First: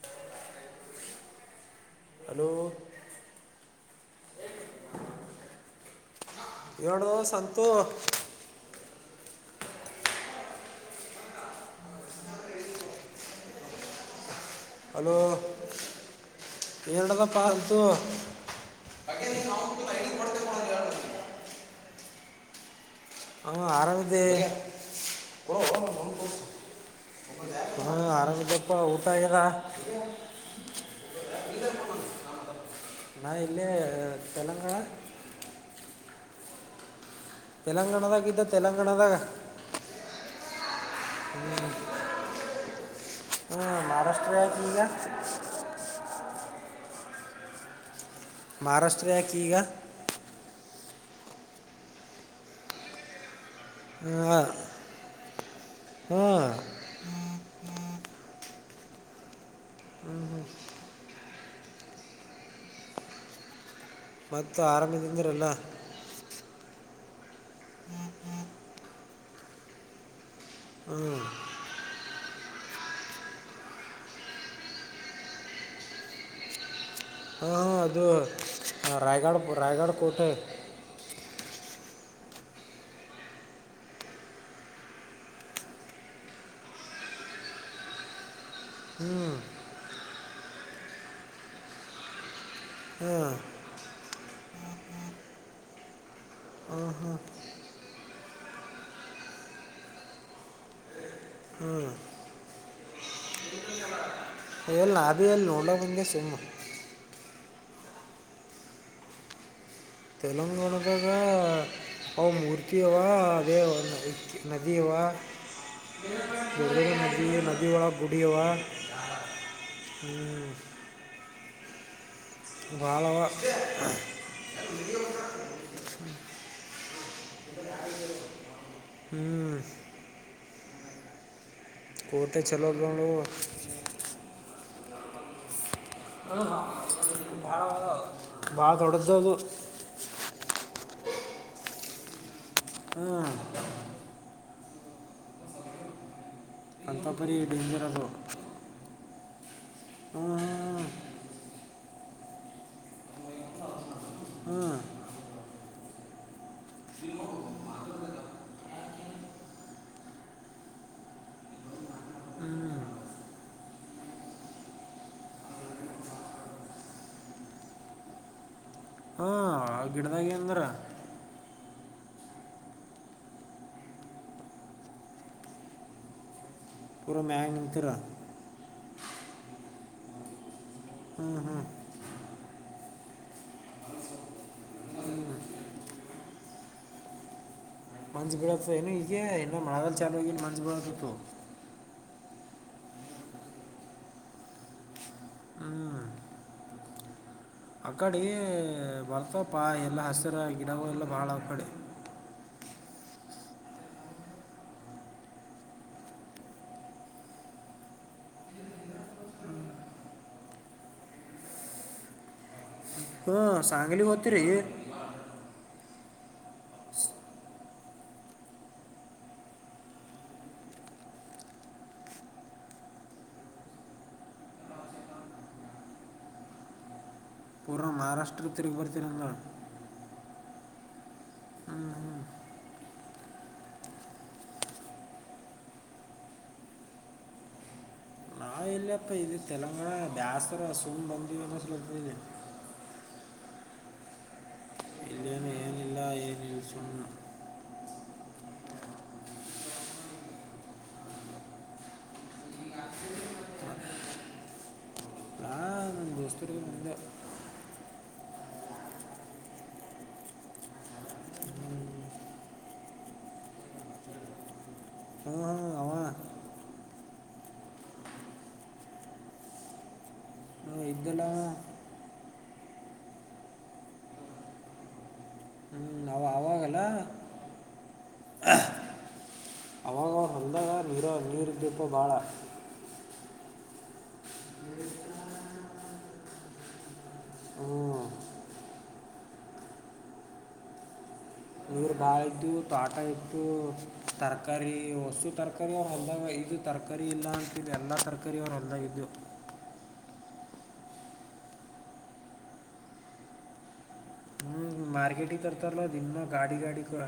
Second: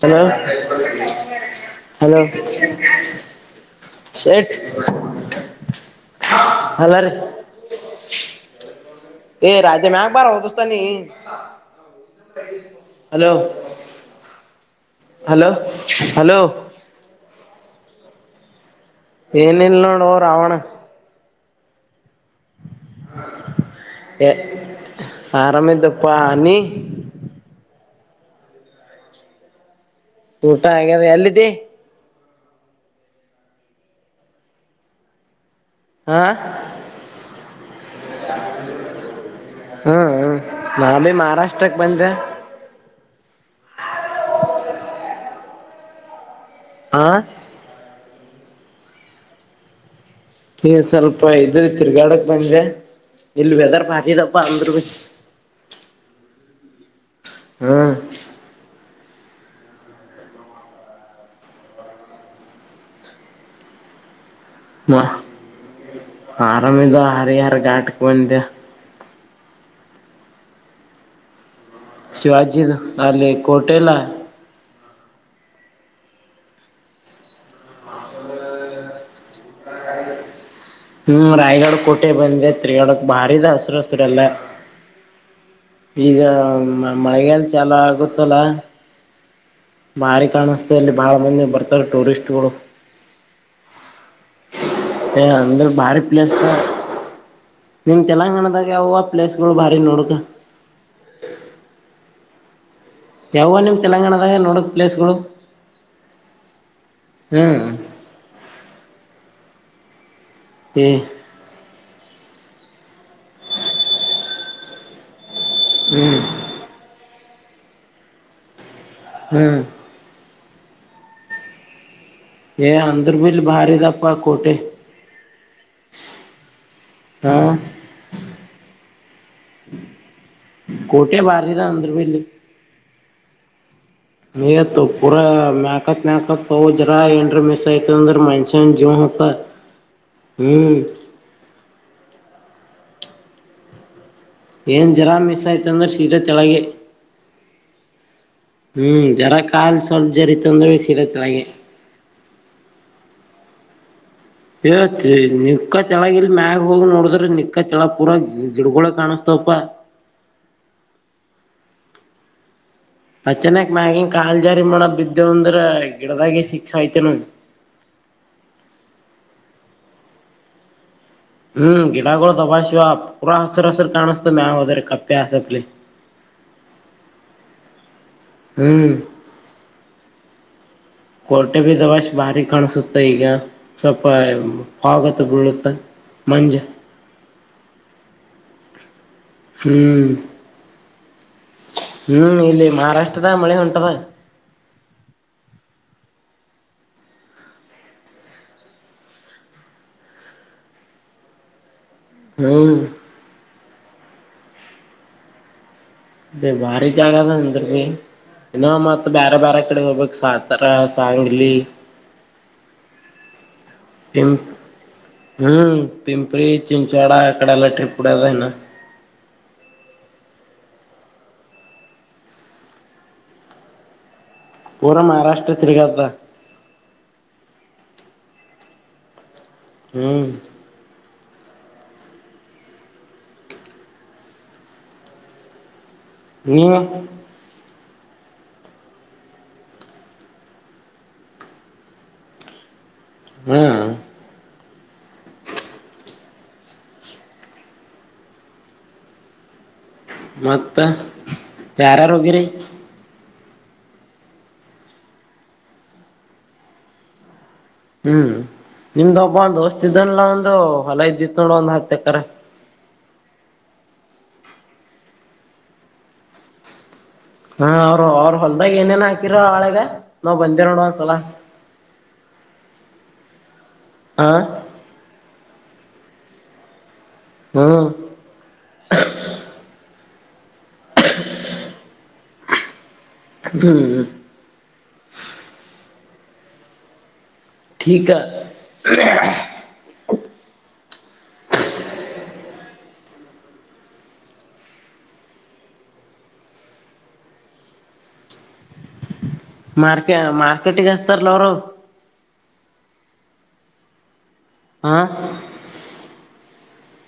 ಹನ್ನು hello ಶೇಠ ಡು ಸಂತೂ ರಾಜೆ ಮ್ಯಾಕ್ಬಾರ ಹತಸತ ನೀ ಹಲೋ ಹಲೋ ಹಲೋ ಎರಡದ ಪ ್ದ ಏನಲ್ಲ ಓ ರಾವಣ ಹ ಆರಾಮಿದೆ ಎ ಆರಾಮಿದ್ದಪ್ಪಾ ನೀ ಆರಾಮ ಜಪ್ಪ ಊಟ ಇಗ ಊಟ ಆಗ್ಯದ ಎಲ್ಲಿದ್ದಿ ನಾ ಇಲ್ಲಿೇ ತೆಲಂಗಾಣ ಆ ತೆಲಂಗಾಣದಾಗಿದ್ದ ತೆಲಂಗಾಣದಾಗ ಹ್ಮ್ ಹ್ಮ್ ನಾ ಭೀ ಹ್ಮ ಮಹಾರಾಷ್ಟ್ರಕ್ ಬಂದೆ ಹ್ಮ್ ಮಹಾರಾಷ್ಟ್ರ ಆಯ್ತು ಈಗ ಆ ಮಹಾರಾಷ್ಟ್ರಯ ಗ ಈ ಸ್ವಲ್ಪ ಇದ್ರ ತಿರ್ಗಾಡಕ್ ಬಜೆ ಎಲ್ಲ ಎಲ್ಲಾರ ಪಾತ ತಪ್ಪ ಹಾಂ ಅಂದ್ರ ಹ್ಞೂ ಹ್ಮ ಮತ್ತು ಆರಾಮದಿಂದ್ರಲ್ಲ ಹರಿ ಆಾರ ಗಾಟ ಕನ್ಿದೆ ಹ್ಮ್ ಶಿಿವಜಿ ಅಲ್ಲಿ ಕಟೆಲ್ಲ ಹಾ ಅದು ರಾಯ್ಗಡ ರಾಯಗಡ ಕೋಟೆ ಹ್ಮ್ ರಾಯ್ಗಡ ಕೋಟೆ ಬಂದೆ ತ್ರಿಗಡಕ್ ಬಾರಿಿದ ಹಸರು ಹಸಿರರೆಲ್ಲ ಈಗ ಮಳಗಾಲ ಚಲ ಆಗುತ್ತಲ್ಲ ಹ್ಮ್ ಬಾರಿ ಕಾಣಿಸ್ತಲ್ಲಿ ಬಾಳ ಮಂದಿ ಬರ್ತಾರೆ ಟೂರಿಸ್ಟ್ಗಳು ಹ್ಮ್ ಏ ಅಂದ್ರ ಭಾರಿ ಪ್ಲೇಸ್ ನಿನ್ ತೆಲಂಗಾಣದಾಗ ಯಾವ ಪ್ಲೇಸ್ಗಳು ಭಾರಿ ನೋಡ್ಕ ಯಾವ ನಿಮ್ ತೆಲಂಗಾಣದಾಗ ನೋಡಕ್ ಎಲ್ಲ ಪ್ಲೇಸ್ಗಳು ನಾಭಿ ಅಲ್ಲಿ ನೋಡ ಮುಂದ ಸಿಮ ಹ್ಮ್ ಏ ತೆಲಂಗಾಣದಾಗ ಓಂ ಉಊರ್ತಿವ ಅದೇ ಇ ನದಿಯವಾ ಹ್ಮ್ ಎ ಈ ನದಿಯ ಒಳಗೆ ಗುಡಿಯುವ ಹ್ಮ್ ಹ್ಮ್ ಏ ಅಂದ್ರ ಬಳವ ಬಿ ಇಲ್ಲಿ ಭಾರಿ ಇದಪ್ಪ ಕೋಟೆ ಹಾ ಹ್ಮ್ ಕೋಟೆ ಬ ಕೋಟೆ ಚಲೋ [unintelligible] ನಿಯತ್ತು ಪೂರ ಮ್ಯಾ ತ್ ನ ಆಕತ್ ನಾ ಕಪ್ಪೋ ಜರ ಎಂಟ್ರ್ ಮಿಸ್ ಆಯ್ತಂದ್ರ ಭಾಳ ಮನ್ಸನ್ ಜೀವನ ದೊಡ್ಡದು ಹೊತ್ತ ಅದು ಹ್ಮ್. ಹ್ಮ್ ಏನ್ ಜರಾ ಮಿಸ್ ಆಯ್ತ ಅಂದ್ರೆ ಶೀದಾ ಕೆಳಗೆ ಅಂತಪರಿ ಡೇಂಜರ್ ಅದು. ಜರಾಕ್ ಕಾಲ್ ಸ್ವಲ್ಪ ಹ್ಞೂ ಜರಿತಂದ್ರೇಸಿ ಇದಕ್ಕಾಗೆ ಹ್ಞೂ ಏಯ್ ನಿಕ್ಕ ಚಲ ಇಲ್ ಮ್ಯಾಗ ಹೋಗಿ ನೋಡಿದ್ರ ನಿಕ್ಕ ಚಲ ಪೂರ ಗಿಡಗೊಳೆ ಕಾಣಸ್ತಪ. ಅ ಚೆನಕ್ ಮ್ಯಗಿನ್ ಕಾಲ್ ಜಾರಿ ಮಾಡೋ ಬಿದ್ದೇವ ಅಂದ್ರ ಗಿಡದಾಗ ಸಿಕ್ಕ್ ಸಾಯ್ತೀವ್ ನವ್ ಹಾ ಗಿಡದಾಗಿ ಅಂದ್ರ ಹ್ಮ್ ಗಿಡಾಗುಳ ದಬ ಶಿವ ಪೂರ ಹಸರ ಹಸರ ತಾಣಸ್ತ ಮ್ಯಲ್ ಹೋದ್ರೆ ಕಪ್ಪೆ ಆಸಪ್ಲಿ ಪೂರ ಮ್ಯಾಗ್ ನಿಂತೀರ ಹ್ಮ ಹ್ಞೂ ಹ್ಞೂ ಕೊರ್ಟೆ ಬಿ ದಬಾಸ್ ಬಾರಿ. ಕಾಣಿಸುತ್ತೆ ಈಗ ಸ್ವಲ್ಪ ಪಾಗತ್ತು ಬಿಳುತ್ತೆ ಮಂಜ್ ಮಂಜ್ ಬೀಳತ್ತದೇನು ಈ ಈಗೆ ಇನ್ನು ಮಳೆಗಾಲ್ ಚಾಲು ಆಗಿನ್ ಮಂಜ್ ಬರದತ್ತು. ಹ್ಮ್ ಇಲ್ಲಿ ಮಹಾರಾಷ್ಟ್ರದಾಗ್ ಮಳೆ ಹೊಂಟದ. ಹ್ಞೂ ಆ ಕಡೆ ಬರ್ತಪ್ಪ ಎಲ್ಲ ಹಸಿರ ಗಿಡಗಳೆಲ್ಲ ಬಾಳ ಅ ಕಡಿ ಓಹ್ ಅದೆ ಭಾರಿ ಜಾಗ ಅಂದೀರ್ಬಿ ಇನ್ನೊ ಮತ್ತ್ ಬ್ಯಾರೆ ಬ್ಯಾರೆ ಕಡೆ ಹೋಗ್ಬೇಕ್ ಸತಾರ ಸಾಯಂಗಿಲ್ಲಿ ಹ್ಮ ಸಂಗಲಿ ಹೊತಿರೀ ಪಿಂಪರಿ ಚಿಂಚಡ ಇಕಡೆಲ್ಲ ಟ್ರಿಪು ಇಡದೇನ ಪೂರ ಮಹಾರಾಷ್ಟ್ರ ತಿರಿಗ್ಯ ಬ ಅಷ್ಟ್ರ ತೀರ್ಗ್ಬರ್ತೀರಲ್ಲ. ಹ್ಮ್ ಹ್ಞೂ ನೀನು ನಾವು ಇಲ್ಲಪ್ಪ ಇದು ತೆಲಂಗಾಣ ಬ್ಯಾಸ್ರ ಸುಮ್ ಬಂದವಿ ಅನ್ನೋ ಸಲ [unintelligible] ಹಾ ಇಲ್ಲೇನು ಏನಿಲ್ಲ ಏನು ಯಿ ಸುಮ್ನ. ಮತ್ತ ಯಾರ್ ಯಾರ್ ಹೋಗಿರಿ. ನಾ ನನ್ನ ದೋಸ್ತರಿಗೆ ಮುಂದೆ ಹ್ಮ್ ನಿಮ್ದ ಓಬ್ಬ ದೋಸ್ತ್ ಇದನಲ್ಲ ಒಂದು ಹೊಲ ಇದಿತ್ತು ನೋಡ ಒಂದ್ ಹತ್ ಎಕರೆ ಹ್ಞೂ ಹ್ಞೂ ಅವ ಹಾ ಅವರು ಅವ್ರ ಹೊಲ್ದಾಗ ಏನೇನ್ ಹಾಕಿರ ಆಳೆಗ ನಾವ್ ಬಂದ್ ದಿದ್ದೆ ಹ್ಞೂ ನೋಡ್ ಒಂದ್ ಸಲ ಇದ್ದಲ್ಲ ಅವ ಆ ಅಲ ಹಾ ರ್ ದೀಪ ಬಾಳ ಹ್ಮ್ [inaudible] ಹ್ಞೂ ಠಕ [unintelligible] ಇವರು ಭಾಳ ಇದ್ದವು ತೋಟ ಇಟ್ಟತ್ತು ತರಕಾರಿ ಹೊಸು ತರಕಾರಿ ಅವ್ರು ಅಲ್ದಾಗ ಇದು ತರಕಾರಿ ಇಲ್ಲ ಅಂತಿ ಎಲ್ಲ ತರಕಾರಿ ಅವ್ರು ಹೊಲ್ದಾಗ ಇದಿದ್ದವು ಮಾರ್ಕೆ ಮಾರ್ಕೆಟಿಗೆಸ್ತಾರಲ್ಲ ಅವರು ಹಾ ಮಾರ್ಕೆಟಿತರಲ್ಲ ನಿ ಗಾಡಿ ಗಾಡಿ ಗ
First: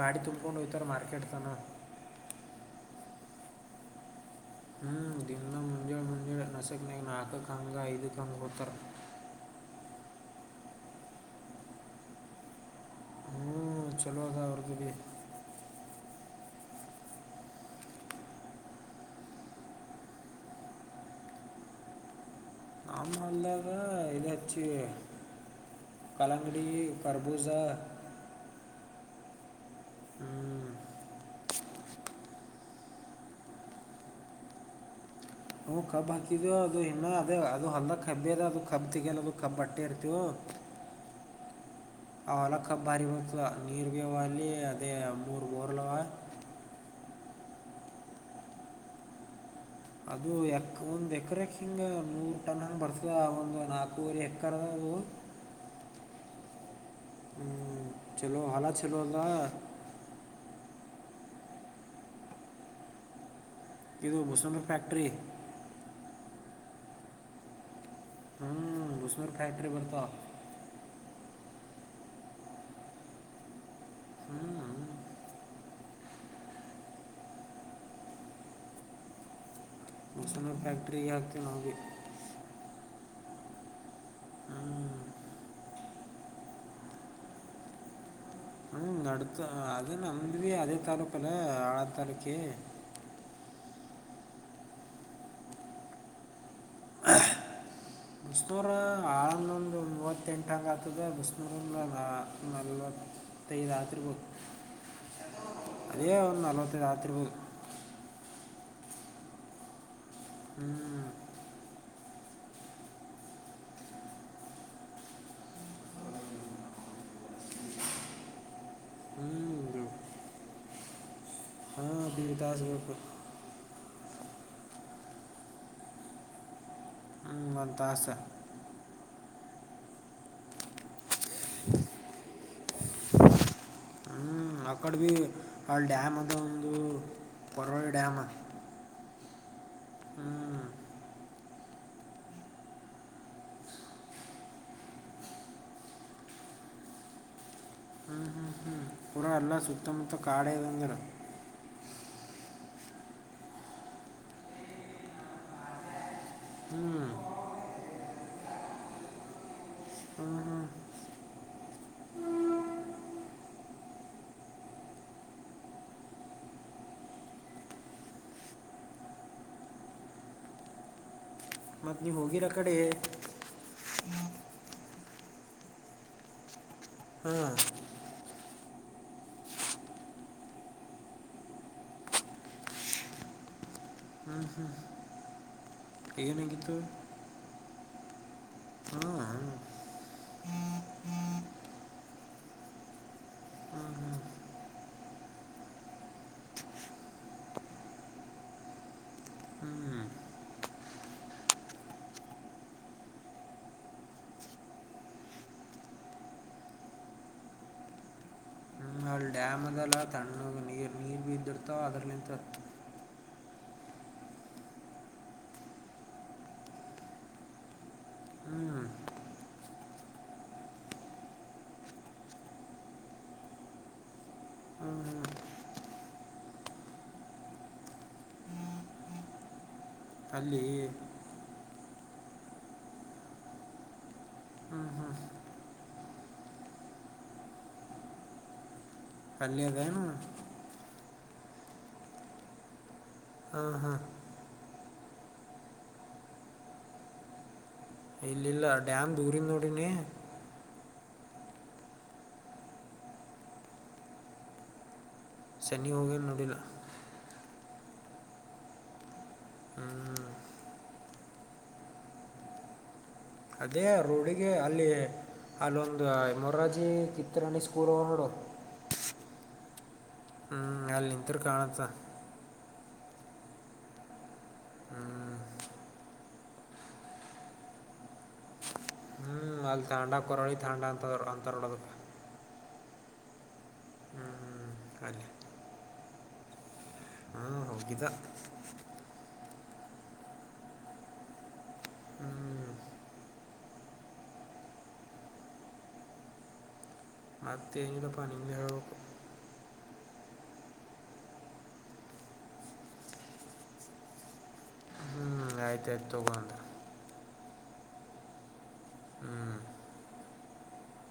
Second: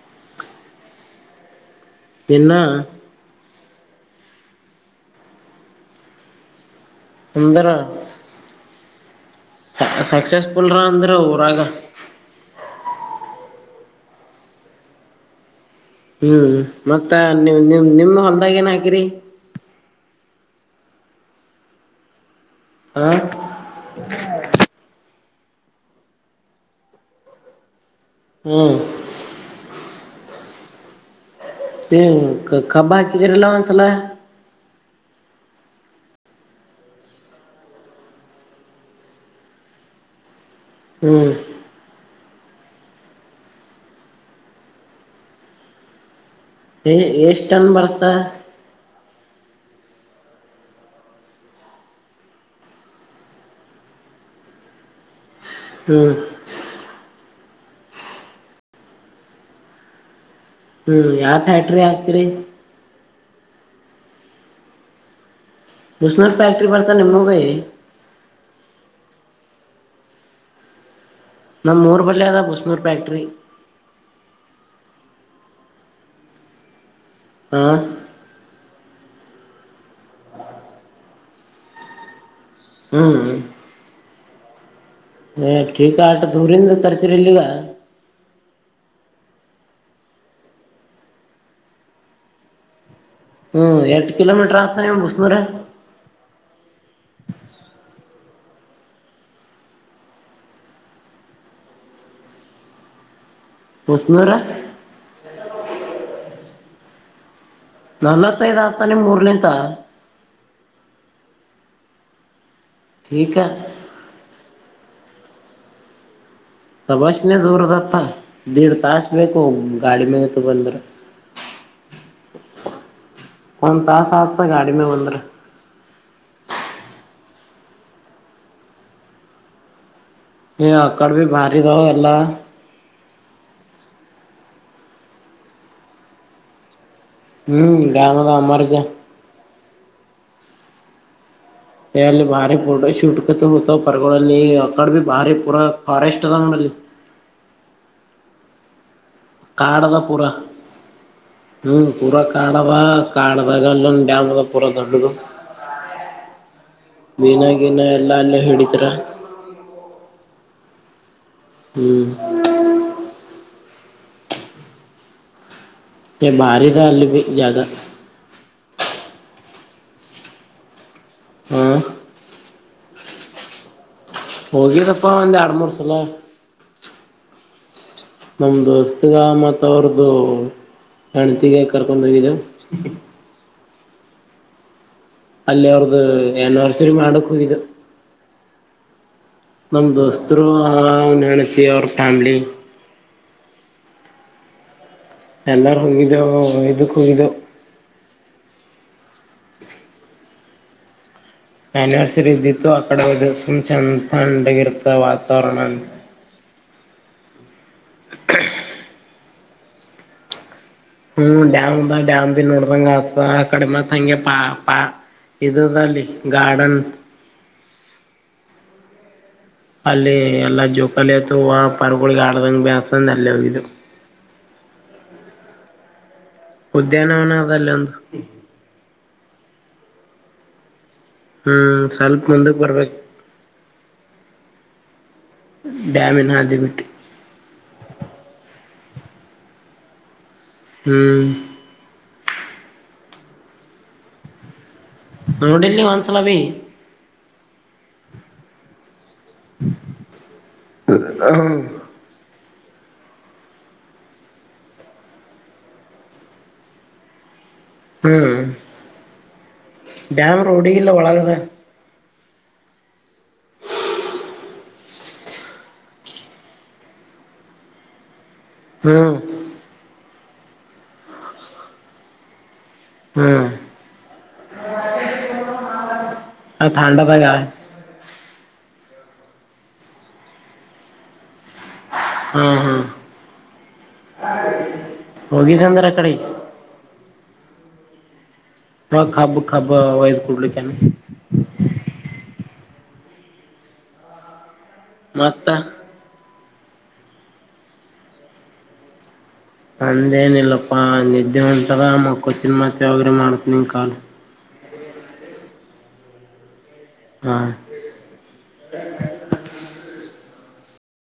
ಗಾಡಿ ತುಂಬಕೊಂಡು ಹೋ್ತಾರ ಮಾರ್ಕೆಟ್ ತನ ನಿನ್ನ ಹ್ಮ್ ದಿಂದದ ಮಂಜಳ ಮಂಜಿಳ ೆಕ್ನ ನಾಲ್ು ಅಂದ್ರ ಕಂಗಗೆ ಐದು ಕಂಗ ಹತಾರೆ ಸಕ್ಸಸ್ಫುಲ್ರ ಅಂದ್ರೆ ಊರಾಗ ಹ ಚಲೋದ ಅವರ್ದುಗೆ ಹ್ಮ್ ಮತ್ತ ನಿ್ ನಿಮ ನಿಮ್ ಹೊಲ್ದಾಗ ಏನ್ ಹಾಕಿರಿ ಹ ಆಮ ಇಲ್ಲಾಗ ಇದಾಚು ಕಲಂಗಡಿ ಕರಬೂಜ ಹ ಹ್ಮ್ ಹ ಕಬಾಕಿದರಲ್ಲನ್ಸಲ ಹ್ ಕಬ್ ಹಾಕಿದವು ಅದು ಇನ್ನ ಅದೇ ಅದು ಹೊಲ್ದ ಕಬ್ಬಿ ಅದ ಅದು ಕಬ್ ತಗಲ್ಲ ಅದು ಕಬ್ ಬಟ್ಟೆ ಇರ್ತಿವು ಹ್ಮ್ ಅವ ಒಲಕ್ಕ ಬಾರಿ ಬತ ನೀರ್ ಬಿ ಇವಿ ಅದೇ ಮೂರು ಬೋರ್ಲವಾ ಹ ಎಷ್ಟಂದ ಬರ್ತ ಅದು ಎ ಒಂದು ಎಕರೆಕ್ಕೆ ಹಿಂಗೆ ನೂರು ಟನ್ ಹಂಗೆ ಬರ್ತದೆ ಒಂದು ನಾಲ್ಕುವವರೆ ಎಕರೆ ಅದು ಹ್ಮ್ ಹ್ಮ್ ಚಲೋ ಹಾಲ ಚಲ ಅದಾ ಹ್ಮ್ ಯಾವ ಫ್ಯಾಕ್ಟ್ರಿ ಹಾಕ್ತಿರಿ ಇದು ಬಸಮಫ್ಯಾಕ್ಟ್ರರಿ ಬಸಣ್ಣ ಫ್ಯಾಕ್ಟ್ರಿ ಬರ್ತಾ ನಿಮ್ಮಗೆ ಹ್ಮ್ ಉಸ್ನರ್ ಫ್ಯಾಕ್ಟ್ರಿ ಬರ್ತ ನಮ್ಮ ಊರ್ ಬಳ್ಳಿ ಅದ ಬಸ್ನೂರ್ ಫ್ಯಾಕ್ಟ್ರಿ ಹ್ಮ ಹ ಉಸನಫ್ಯಾಕ್ಟ್ರಿಗೆ ಆಕ ನಾಗೆ ಹ್ಮ್ ಏ ೀಕ ಆಟ ದೂರಿಂದ ತರಚರಿ ಇಲ್ಲಿಗ ನತ ಅದು ನಂಬಿ ಅದೇ ತಾಲೂಕಲ್ಲ ಆಳಾ ತಾಲೂಕ ಹ್ಮ್ ಎಷ್ಟ ಕಿಲೋಮೀಟರ್ ಆತ ಬಸನ ರ ಬಿಸನೂರು ಆಳಂದೊಂದು ಮೂವತ್ತೆಂಟು ಹಂ ಆಗ್ತದೆ ಬಿಸನೂರಂದ ನಾ ನಲ್ವತ್ತು ಐದುಆಾತ್ರಿ ಮುಸ್ನೂರ ಅದೇ ಒ ನಲ ರಾತ್ರಿರು ನಲವತ್ತೈದ್ ಆತ ನಿಮ ಮೂರ್ ನಿಂತ ಹ್ಮ್ ಕ ತಭಾಷನ ಜೋರ ಜಾ ದೇಡ್ ತಾಾಸ ಬೇಕು ಗಾಡಿ ಮ ಸುಂದ್ರ ಹಾ ಬ ದಾಸ ಗುಪ ಹ ಗಾಡಿ ಮ ಬಂದರ ಹ್ಮತ್ತಾಸ ಹ ಕಡೆ ಭ ಭಾರಿಿದಾವ ಎಲ್ಲ ಹ್ಮ ಅಕ್ಕಡ ಭ ಆಳ ಡ್ಯಾಮ್ ಅಂತ ಒಂದು ಹ್ಮ್ ಕೊರಳಿ ಇಾಮದ ಅಮಾರಜಾ ಹ್ಮ್ ಅಲ್ಲಿ ಭಾರಿ ಪಟ ಶೂಟ್ ಕತ ಪರ್ಗಗಳಲ್ಲಿ ಅ ಕಡೆ ಭ ಭಾರಿ ಪೂರಾ ಫಾರೆಸ್ಟ್ ಅದ ಅಂಗಡಲ್ಲಿ ಹ್ಮ್ ಹ್ಮ್ ಹ್ಮ್ ಕಾಡದ ಪೂರ ಹ್ಮ್ ಪೂರ ಕಾಡ ನಾವ ಕಡದಾಗಲ್ಲ ಾಮದ ಪುರ ದೊಡ್ಡಗು ಬಿಿನಕಿನ ಎಲ್ಲ ಅಲ್ಲ ಹಿಡಿದ್ರ ಹ್ಮ ಹಾ ಹ್ಮ್ ಕೆ ಬರಿದ ಅಲ್ಲಿ ಜ ಹ ಮತ್ತ ನೀ ಹೋಗಿ ರಕ್ಕ ಕಡೆ ಹೋಗಿದಪ್ಪಾ ಒಂದ್ ಎರಡ್ ಮೂರು ಸಲ ಹ್ಮ ನಮ್ಮ ದಸ್ತಗೆ ಮತ್ತು ಅವ್ರದ್ದು ಗಣತಿಗೆ ಕರ್ಕೊಂಡೋಗಿದೆ ಹಾ ಹಾ ಅಲ್ಲ ಅವ್ರ್ದ ಎನರ್ಸರು ಮಾಡೇಡ ಕುೂ ಇದು ಹಾಂ ಹಾಂ ನಮ ದೋಸ್ತರು ಹ ನಣತಿ ಅವ್ರ ಫ್ಯಾಮಿಲಿ ಎಲ್ಲಾರು ಹೋಗಿದ ಇದುಕ್ಕೋಗಿದ ಹ್ಞೂ ಅನಿವರ್ಸರಿ ಇದ್ದಿತ್ತು ಆ ಕಡೆ ಸುಮ್ ಚೆಂದ ತಂಡಗ ಇರ್ತ ವಾತಾವರಣ ಅಂತ ಹ ನ ಡ್ಯಾಮಲ್ಲ ತಣ್ಣೋಗ ಹ್ಮ್ ಡ್ಯಾಮ್ ಬ ಡ್ಯಾಮ್ ಭ ನೋಡ್ದಂಗ ಆಸ ಆ ಕಡೆ ಮತ್ ಹಂಗೆ ಪಾ ಇದಲ್ಲಿ ಗಾರ್ಡನ್ ಹ್ಞೂ ಹ್ಞೂ ಅಲ್ಲಿ ಎಲ್ಲ ಜುಕಾಲ ಅತ ಪರ್ಗಳಿಗೆ ಆಡ್ದಂಗ ಬ್ಯಾಸಂದ ಅಲ್ಲಿ ಹೋಗು ಹ್ಞೂ ಉದ್ಯಾನನ ಅದಲ್ಲಂದು ಅಲ್ಲಿಿ ಹ್ಮ ಸ್ವಲ್ಪ ಮುಂದಕ್ಕೆ ಬರ್ಬೇಕು ಹ್ಞೂ ಹ್ಞೂ ಡ್ಯಾಮಿನ ಹಾದಿಬಿಟ್ಟು ಅಲ್ಲದನು ಹ್ಮ್ ಹ ಹಾ ನ್ಯೂ ಡೆಲ್ಲಿ ವನ್ಸಲ ಬಿ ಇಲ್ಲಿ ಇಲ್ಲ ಡ್ಯಾಮ್ ದೂರಿನೋಡನೇ ಹ ಸನ್ನಿಿವೋಗಲ್ ನುಡಲ ಹ್ಮ್ ಹ್ಞೂ ಡ್ಯಾಮ್ ರೋಡಿಿಗೆಲ್ಲ ಒಳಗದ ಅದೇ ರೋಡಿಗೆ ಅಲ್ಲಿ ಅಲ್ಲೊಂದು ಮೋರಾಜಿ ಚಿತ್ರಾಣಿ ಸ್ಕೂಲ್ ನೋಡು ಹ್ಮ್ ಹ್ಮ್ ಅಲ್ಲಿ ನಿಂತರು ಕಾಣತ್ತ ಹ್ಮ್ ಹ್ಞೂ ಥಾಂಡಾ ಭಾಗ ನ ಥಂಡಡ ಕರೋಡಿ ಥಂಡ ಅಂತ ದರ ಹ್ಮ್ ಹ್ಮ್ ಹ ಹ್ಞೂ ಅಲ್ಲಿ ಹೋಗಿಗಂದಾರ ಆ ಕಡೆ ಹ್ಞೂ ಹೋಗಿದ್ದ ಹಬ ಹಬ್ಬ ವಯದು ಕೊಡ್ಲಿಕ್ಕೆನೆ ಹ್ಞೂ ಮಕ್ತ ಮತ್ತೆ ಅಿದ ಪ ನಿ ಹ ಅಂದೇನ ಇಿಲ್ಲಪ್ಪಾ ನಿದ್ದೆ ಉಂಟಾರ ಮಕ್ಕಚ್ಚಿನ ಮತ್ತೆ ಯೋಗ್ರ ಮಾಡ್ತನಂಗ ಕಾಲು ಆಯ್ತಾಯ್ು ತಗೋೊಂಡೆ ಹಾ ಹ್ಞೂ